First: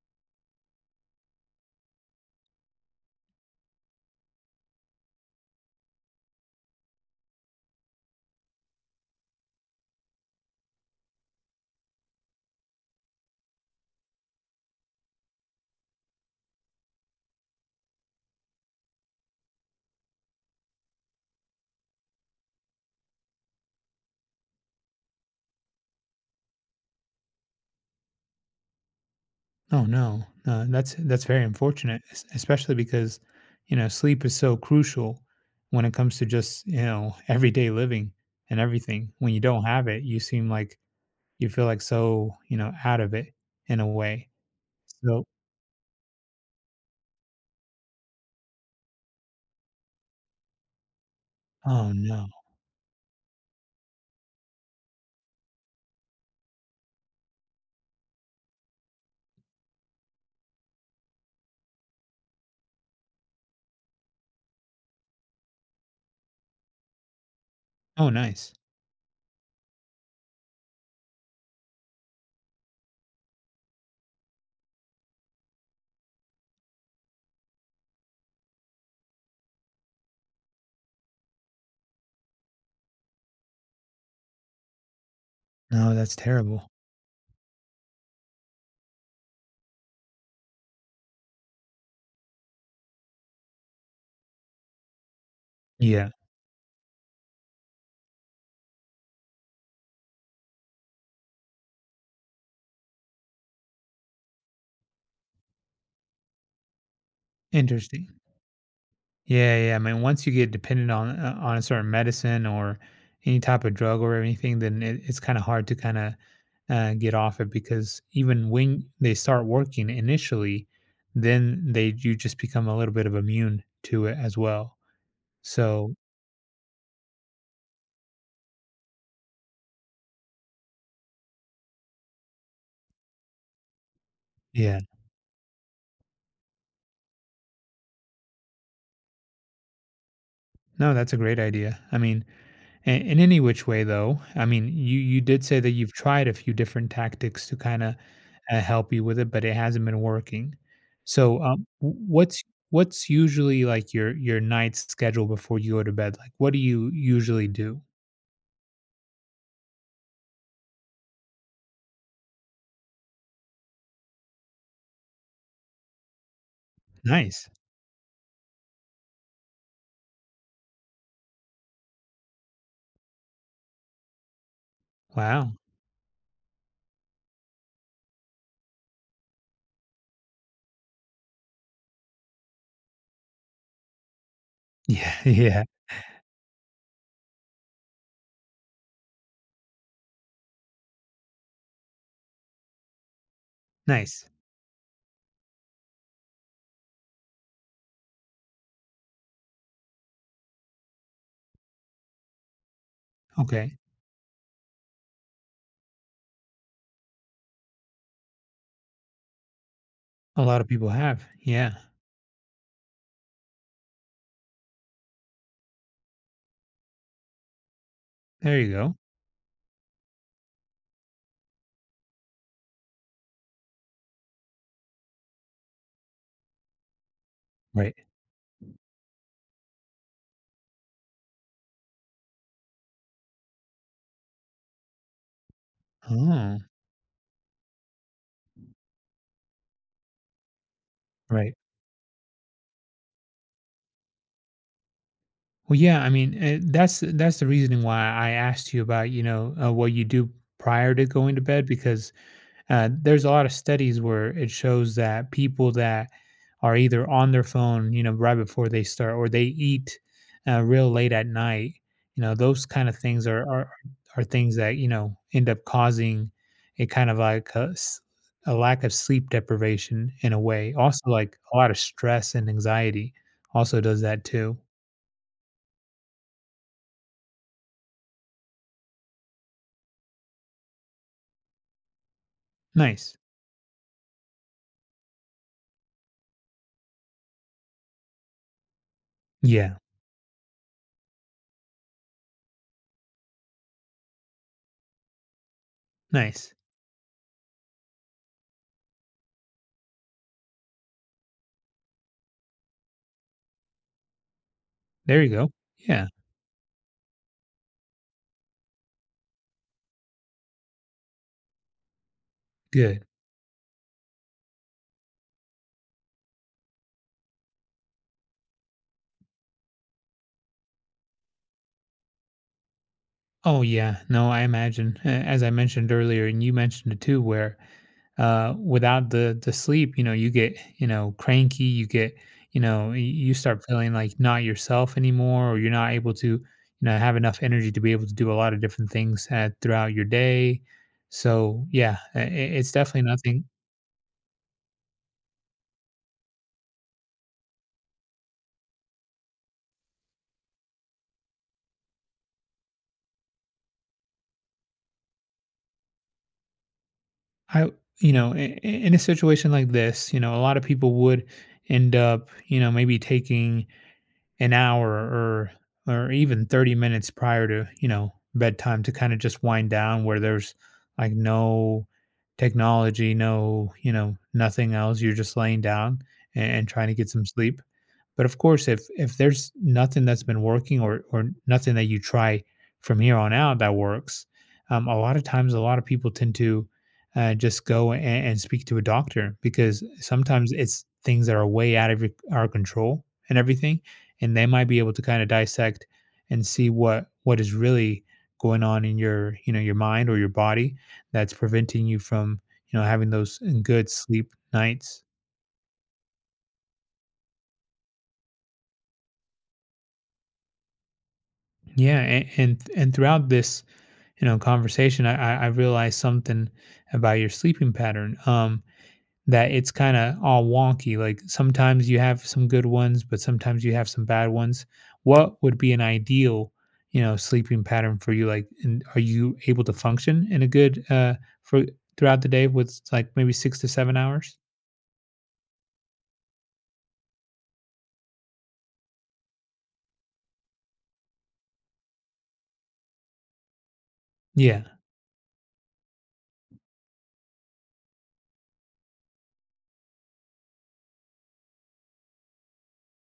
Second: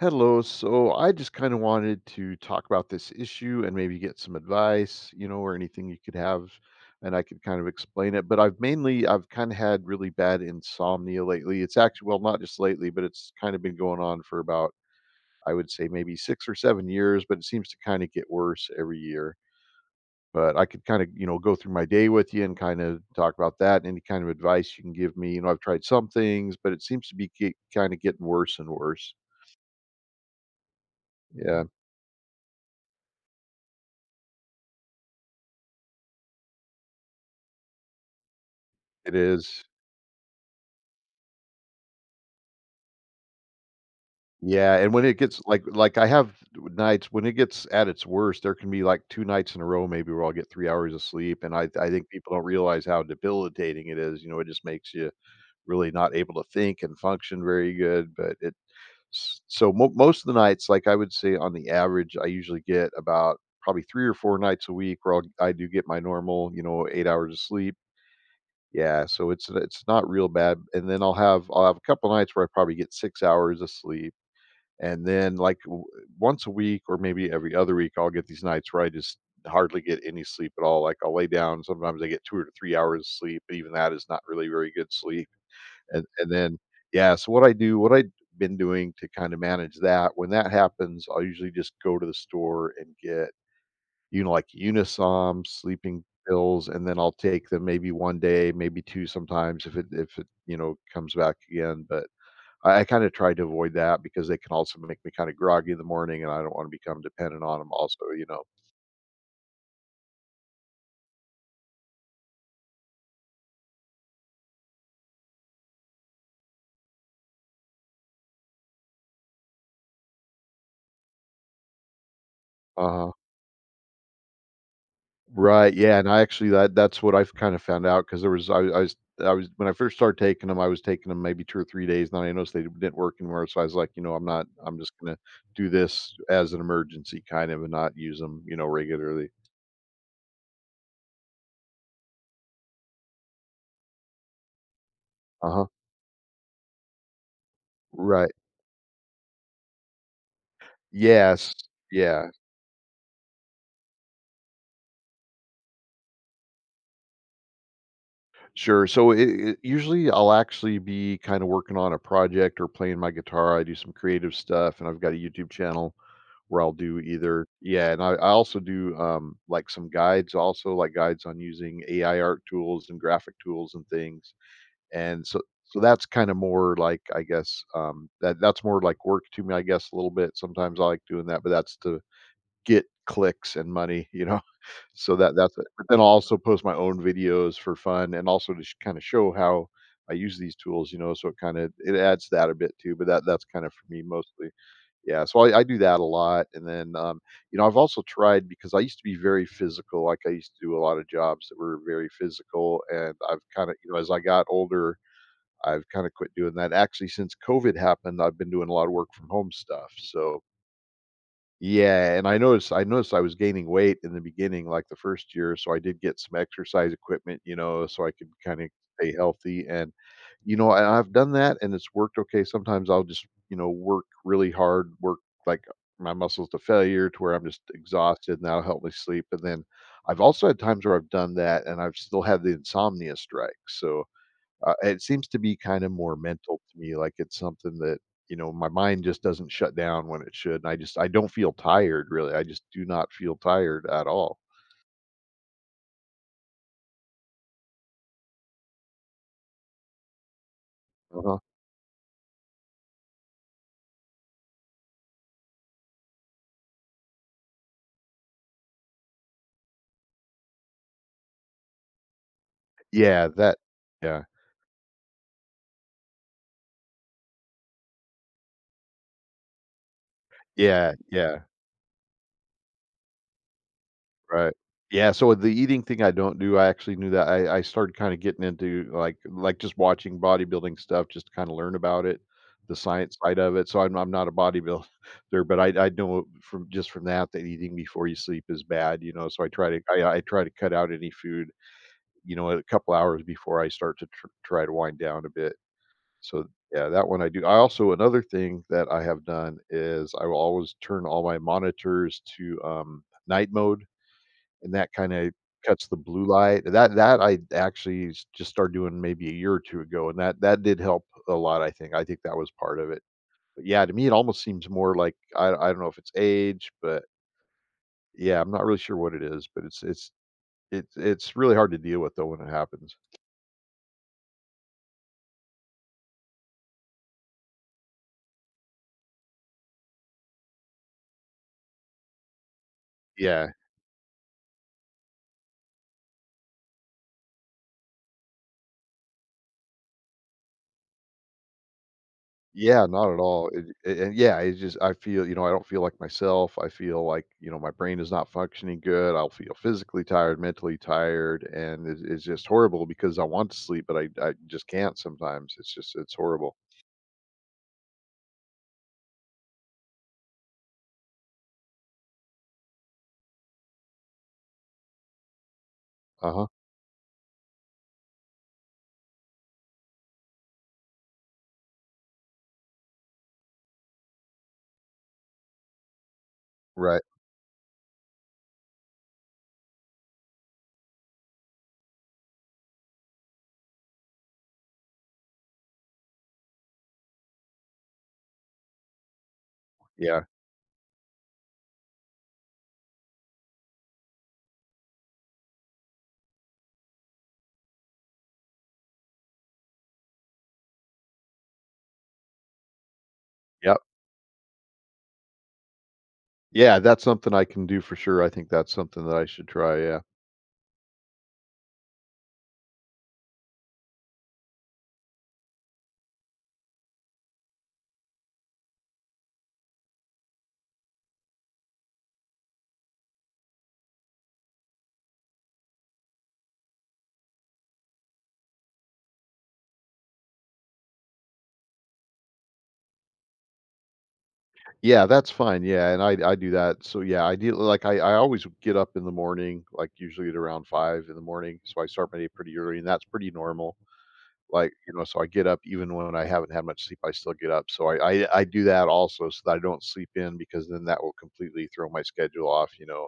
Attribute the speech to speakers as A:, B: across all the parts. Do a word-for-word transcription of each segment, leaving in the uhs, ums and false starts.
A: Hello. So I just kind of wanted to talk about this issue and maybe get some advice, you know, or anything you could have, and I could kind of explain it. But I've mainly, I've kind of had really bad insomnia lately. It's actually, well, not just lately, but it's kind of been going on for about, I would say maybe six or seven years, but it seems to kind of get worse every year. But I could kind of, you know, go through my day with you and kind of talk about that and any kind of advice you can give me. You know, I've tried some things, but it seems to be get, kind of getting worse and worse.
B: Oh no, uh, that's that's very
A: Yeah,
B: unfortunate, es- especially because you know sleep is so crucial when it comes to just you know everyday living and everything.
A: it
B: When you don't
A: is.
B: have it, you seem like you feel like so you know out of it in a way.
A: Yeah, and when it
B: So
A: gets like like I have nights when it gets at its worst. There can be like two nights in a row maybe where I'll get three hours of sleep, and I I
B: oh
A: think
B: no,
A: people don't realize how debilitating it is. You know, it just makes you really not able to think and function very good, but it s so mo most of the nights, like, I would say on the average, I usually get about probably three or four nights a week where I'll I do get my normal, you know, eight hours of sleep.
B: oh nice,
A: Yeah, so it's it's not real bad, and then I'll have I'll have a couple nights where I probably get six hours of sleep. And then, like, w once a week or maybe every other week, I'll get these nights where I just hardly get any sleep at all. Like, I'll lay down. Sometimes I get two or three hours of sleep, but even that is not really very good sleep.
B: no,
A: And
B: that's
A: and then,
B: terrible.
A: yeah, so what I do what I've been doing to kinda manage that, when that happens, I'll usually just go to the store and get, you know, like, Unisom, sleeping
B: Yeah,
A: pills, and then I'll take them maybe one day, maybe two sometimes if it if it, you know, comes back again, but I I kinda tried to avoid that because they can also make me kinda groggy in the morning, and I don't wanna become dependent on them.
B: interesting.
A: Also, you know?
B: Yeah, yeah. I mean, once you get dependent on uh, on a certain medicine or any type of drug or anything, then it, it's kind of hard to kind of uh, get off it because even when they start working initially, then they you just become a little bit
A: Uh-huh.
B: of immune to it as well.
A: Right,
B: So
A: yeah, and I actually that that's what I've kinda found out because there was I I was I was when I first started taking them, I was taking them maybe two or three days, and then I noticed they didn't work anymore, so I was like, "You know, I'm not
B: yeah,
A: I'm just gonna do this as an emergency kind of and not use them, you know, regularly."
B: no, that's a great idea. I mean, and in any which way, though, I mean, you you did say
A: Uh-huh.
B: that you've tried a few different tactics to kind of
A: Right.
B: uh, help you with it, but it hasn't been working. So,
A: Yes.
B: um, w-
A: Yeah.
B: what's what's usually like your your night's schedule before you go to bed? Like, what do you usually do?
A: Sure. So it, it, usually I'll actually be kind of working on a project or playing my guitar. I do some creative stuff, and I've got a YouTube channel where I'll do either,
B: Nice.
A: yeah, and I, I also do um, like some guides, also like guides on using A I art tools and graphic tools and things. And so
B: Wow.
A: so that's kind of more like I guess, um, that that's more like work to me, I guess a little bit. Sometimes I like doing that, but that's to get clicks and money, you know?
B: Yeah.
A: So that that's
B: Yeah.
A: it. But then I'll also post my own videos for fun and also to sh kinda show how I use these tools, you know, so it kinda it adds that a bit too, but that that's kind of for me
B: Nice.
A: mostly. Yeah, so I I do that a lot, and then, um, you know, I've also tried because I used to be very physical, like, I used to do a lot of jobs that were very physical, and I've kinda
B: Okay.
A: you know, as I got older, I've kinda quit doing that. Actually, since COVID happened, I've been doing a lot of work from home stuff,
B: A
A: so
B: lot of people have. Yeah.
A: yeah, and I noticed I noticed I was gaining weight in the beginning, like the first year, so I did get some exercise equipment, you know, so I could
B: There
A: kind of
B: you go.
A: stay healthy. And you know, I, I've done that, and it's worked okay. Sometimes I'll just you know work really hard, work like my muscles to failure to where I'm just
B: Right.
A: exhausted, and that'll help me sleep. And then I've also had times where I've done that, and I've still had the insomnia strike. So uh, it seems to be kind of more
B: Oh,
A: mental to me, like it's something that, you know, my mind just doesn't shut down when it should, and I just I don't feel
B: right.
A: tired really. I just do not feel tired at all.
B: Well, yeah. I mean, uh, that's that's the reasoning why I asked you about you know uh, what you do prior to going
A: Uh-huh.
B: to bed because Uh, there's a lot of studies where it shows that people that are either on their phone, you know, right before they start, or they eat uh, real late at night, you know, those kind of things
A: Yeah,
B: are
A: that
B: are,
A: yeah.
B: are things that you know end up causing a kind of like a, s- a lack of sleep deprivation in a way.
A: Yeah,
B: Also, like
A: yeah.
B: a lot of stress and anxiety also does that
A: Right.
B: too.
A: Yeah, so the eating thing I don't do. I actually knew that I I started kinda getting into, like like, just watching bodybuilding stuff just to kinda learn about it, the
B: Nice.
A: science side of it, so I'm I'm not a bodybuilder, but I I know from just from that that eating before you sleep is bad, you know, so I try
B: Yeah.
A: to I I try to cut out any food, you know, a couple hours before I start to tr try to wind down a bit, so,
B: Nice.
A: yeah, that one I do. I also, another thing that I have done is I will always turn all my monitors to, um, night mode. And that
B: There you
A: kinda
B: go.
A: cuts the
B: Yeah.
A: blue light. That that I actually s just started doing maybe a year or two ago, and that that did help a lot, I think. I think that was part of it.
B: Good.
A: But yeah, to me, it almost seems more like I I don't know if it's age, but yeah, I'm not really sure what it is, but it's it's it's it's really hard to deal with, though, when it happens.
B: Oh yeah, no, I imagine. A- As I mentioned earlier, and you mentioned it too, where uh, without the the sleep, you know, you get you know cranky, you get you know y- you
A: Yeah.
B: start feeling like not yourself anymore, or you're not able to you know have enough energy to be able to do a lot of different things uh, throughout your day. So yeah, i- i- it's
A: Yeah,
B: definitely
A: not at
B: nothing.
A: all. It, a- and yeah, it's just I feel you know I don't feel like myself. I feel like you know my brain is not functioning good. I'll feel physically tired, mentally tired, and it, it's just horrible because I want to sleep, but I I just can't sometimes. It's just it's horrible.
B: I you know i- i- in a situation like this, you know, a lot of people would end up you know maybe taking an hour or or
A: Uh
B: even
A: huh.
B: thirty minutes prior to, you know, bedtime to kind of just wind down where there's like no technology, no, you know, nothing else. You're just laying down and, and trying to
A: Right.
B: get some sleep. But of course, if if there's nothing that's been working or or nothing that you try from here on out that works, um, a lot of times a lot of people tend to uh, just go and, and speak to a doctor because
A: Yeah.
B: sometimes it's things that are way out of your- our control and everything, and they might be able to kind of dissect and see what what is really going on in your you know your mind or your body that's preventing you from you know having those uh,
A: Yep.
B: good sleep nights.
A: Yeah, that's something I can do for sure. I think that's something that I should try. Yeah.
B: Yeah, and and, and throughout this you know, conversation, I, I I realized something about your sleeping pattern. Um, that it's kind of all wonky. Like sometimes you have some good ones, but sometimes you have some bad ones. What would be an ideal, you know, sleeping pattern for you? Like, and are you able to function in a good uh for throughout the day with like maybe six to seven hours?
A: Yeah, that's fine. Yeah, and I I do that. So yeah, I do like I I always get up in the morning, like usually at around five in the morning. So I start my day pretty early, and that's pretty normal.
B: Yeah,
A: Like, you know, so I get up even when I haven't had much sleep, I still get up. So I I I do that also so that I don't sleep in, because then that will completely throw my schedule off, you know,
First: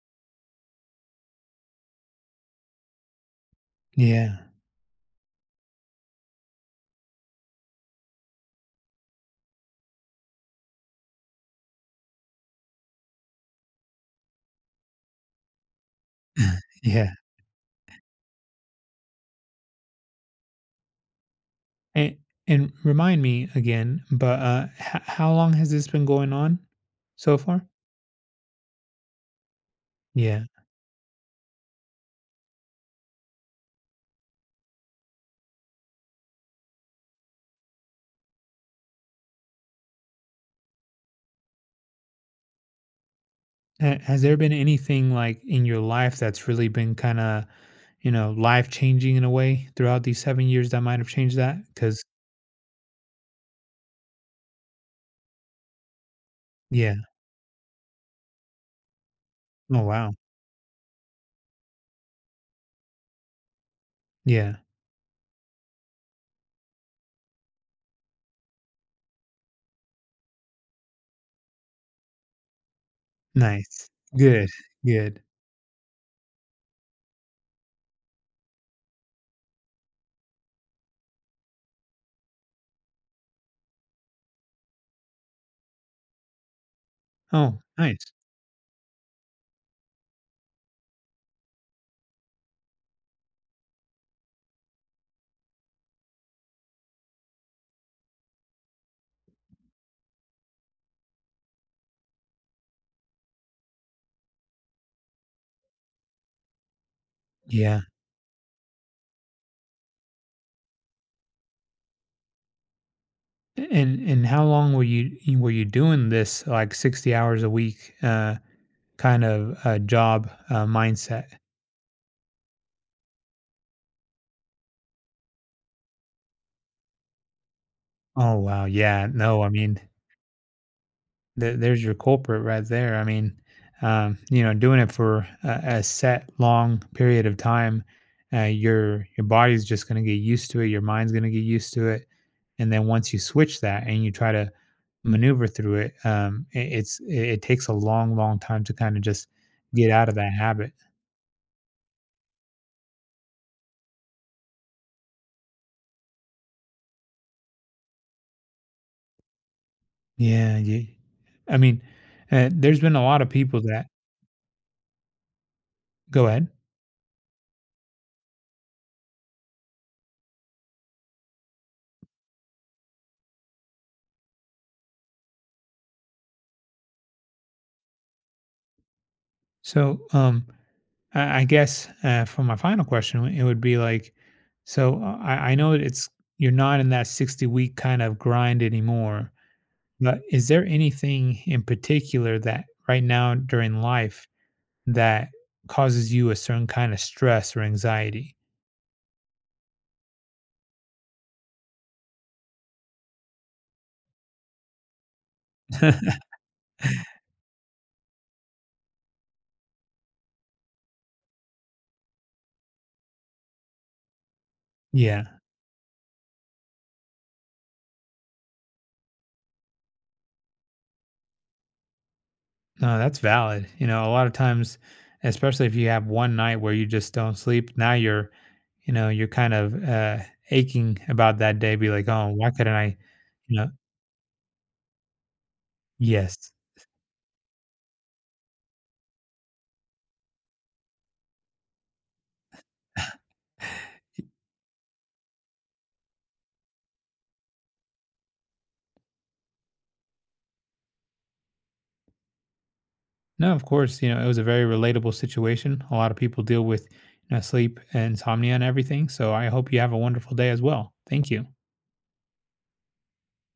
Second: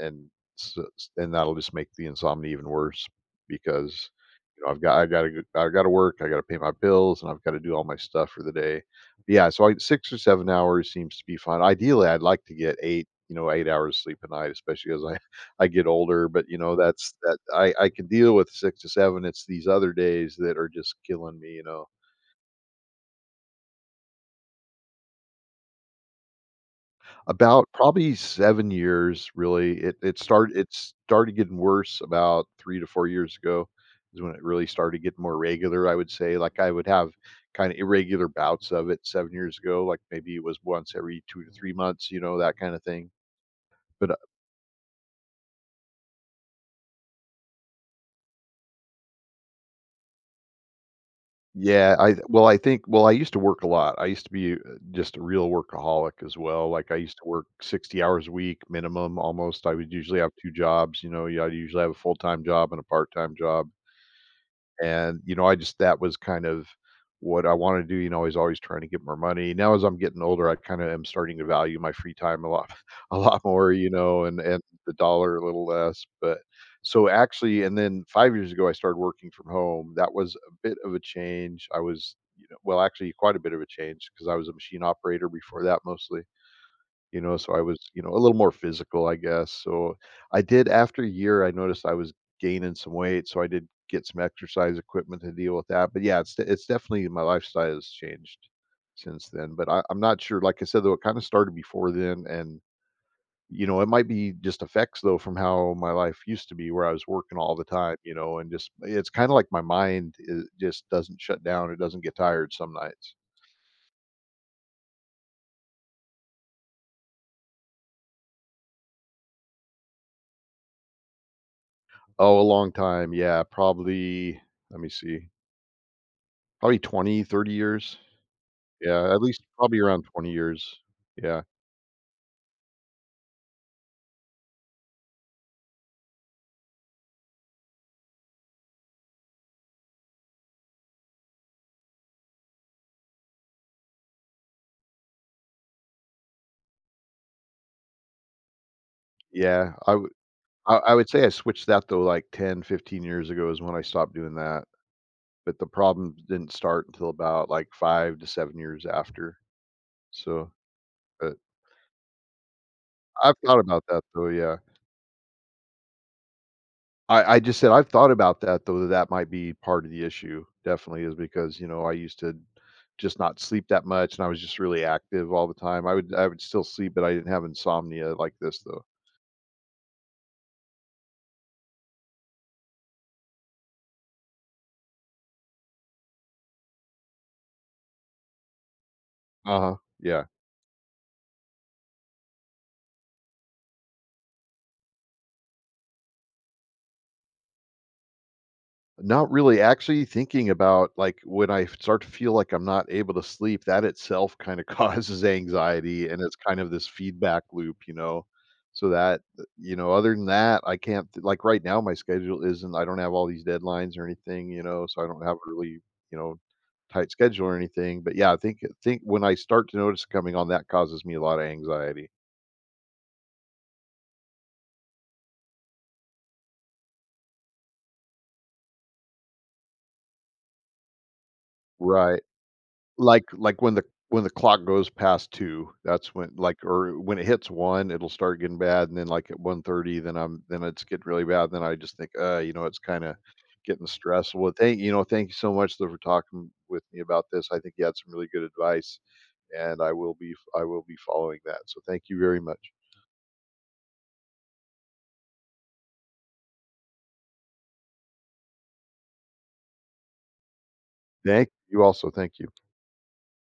A: and s s and that'll just make the insomnia even worse because
B: yeah,
A: you know, I've got I gotta I I gotta work, I gotta pay my bills, and I've gotta do all my stuff for the day. Yeah, so I six or seven hours seems to be fine. Ideally, I'd like to get eight, you know, eight hours sleep a night, especially as I I get older, but, you know,
B: yeah.
A: that's that I I can deal with six to seven. It's these other days that are just killing me, you know?
B: And and remind me again, but uh, h- how long has this been going on so far?
A: About probably seven years, really. It it
B: Yeah.
A: started it started getting worse about three to four years ago is when it really started getting more regular, I would say. Like, I would have kinda irregular bouts of it seven years ago, like, maybe it was once every two to three months, you know, that kinda thing.
B: Ha-
A: But, uh
B: Has there been anything like in your life that's really been kind of, you know, life changing in a way throughout these seven years that might have changed that?
A: yeah,
B: Because,
A: I well, I think, well, I used to work a lot. I used to be, uh, just a real workaholic as well. Like, I
B: yeah.
A: used to work sixty hours a week minimum, almost. I
B: Oh,
A: would
B: wow.
A: usually have two jobs, you know, yeah, I'd usually have a full-time job and a part-time job.
B: Yeah.
A: And, you know, I just that was kind of what I wanted to do. you know, I was always trying to get more money. Now as I'm getting older, I kind of am starting to value my free time a lot a lot more,
B: Nice.
A: you know, and
B: Good.
A: and the
B: Good.
A: dollar a little less, but so actually and then five years ago, I started working from home. That was a bit of a change. I was, you know Well, actually, quite a bit of a change because I was a machine operator before that mostly. You know, so
B: Oh,
A: I was, you know,
B: nice.
A: a little more physical, I guess. So, I did after a year, I noticed I was gaining some weight, so I did get some exercise equipment to deal with that. But yeah, it's de- it's definitely my lifestyle has changed since then. But I, I'm not sure. Like I said, though, it kind of started before then, and you know, it might be just effects though from how my life used to be, where I was working all the
B: Yeah.
A: time. You know, and just it's kind of like my mind is, just doesn't shut down. It doesn't get tired some nights.
B: And and how long were you you- were you doing this like sixty hours a week uh kind of uh job uh mindset?
A: Oh, a long time. Yeah, probably. Let me see. Probably twenty, thirty years.
B: Oh wow. Yeah.
A: Yeah, at
B: No,
A: least
B: I mean
A: probably around twenty years. Yeah.
B: There there's your culprit right there. I mean, um, you know, doing it for a, a set long period of time, uh, your your body's just going to get used to it. Your mind's going to get used to it, and then once you switch that and you try to maneuver through it, um, it it's it, it takes a long, long time to kind of just
A: Yeah,
B: get
A: I
B: out
A: would
B: of that habit.
A: I I would say I switched that though, like, ten, fifteen years ago is when I stopped doing that, but the problem didn't start until about, like, five to seven years after. So,
B: Yeah, yeah.
A: but
B: I mean, uh, there's been a lot of
A: I've
B: people
A: thought about
B: that
A: that though, yeah.
B: go ahead.
A: I I just said I've thought about that though, that that might be part of the issue, definitely is because, you know, I used to just not sleep that much, and I was just really active all the time. I would I would still sleep, but I didn't have insomnia like this though.
B: So, um, I I guess uh, for my final question, it would be like, so uh, I, I know it's you're not in that sixty week kind of grind anymore,
A: Uh-huh.
B: but
A: Yeah.
B: is there anything in particular that right now during life that causes you a certain kind of stress or anxiety?
A: Not really, actually thinking about, like, when I start to feel like I'm not able to sleep, that itself kinda causes anxiety, and it's kind of this feedback loop, you know? So that, uh, you know, other than that, I can't, like, right now, my schedule isn't I don't have all these deadlines or anything, you know, so I don't
B: Yeah,
A: have a really, you know, tight schedule or anything, but yeah, I think think when I start to notice it coming on, that causes me a lot of anxiety.
B: no, that's valid. You know, a lot of times, especially if you have one night where you just don't sleep, now you're you know, you're kind of, uh, aching about that day, be like,
A: Right.
B: "Oh, why couldn't I"
A: Like
B: you
A: like,
B: know
A: when the when the clock goes past two, that's when
B: Yes.
A: like or when it hits one, it'll start getting bad, and then, like, at one thirty, then I'm then it's getting really bad, then I just think, "Uh, you know, it's kinda getting stressful." Well, thank you know, thank you so much, though, for talking with me about this. I think you had some really good advice, and I will be I will be following that, so thank you very much.
B: No, of course, you know, it was a very relatable situation. A lot of people deal with, you know, sleep, and insomnia, and everything, so I hope you have a wonderful day as well. Thank you.
A: Thank you also, thank you.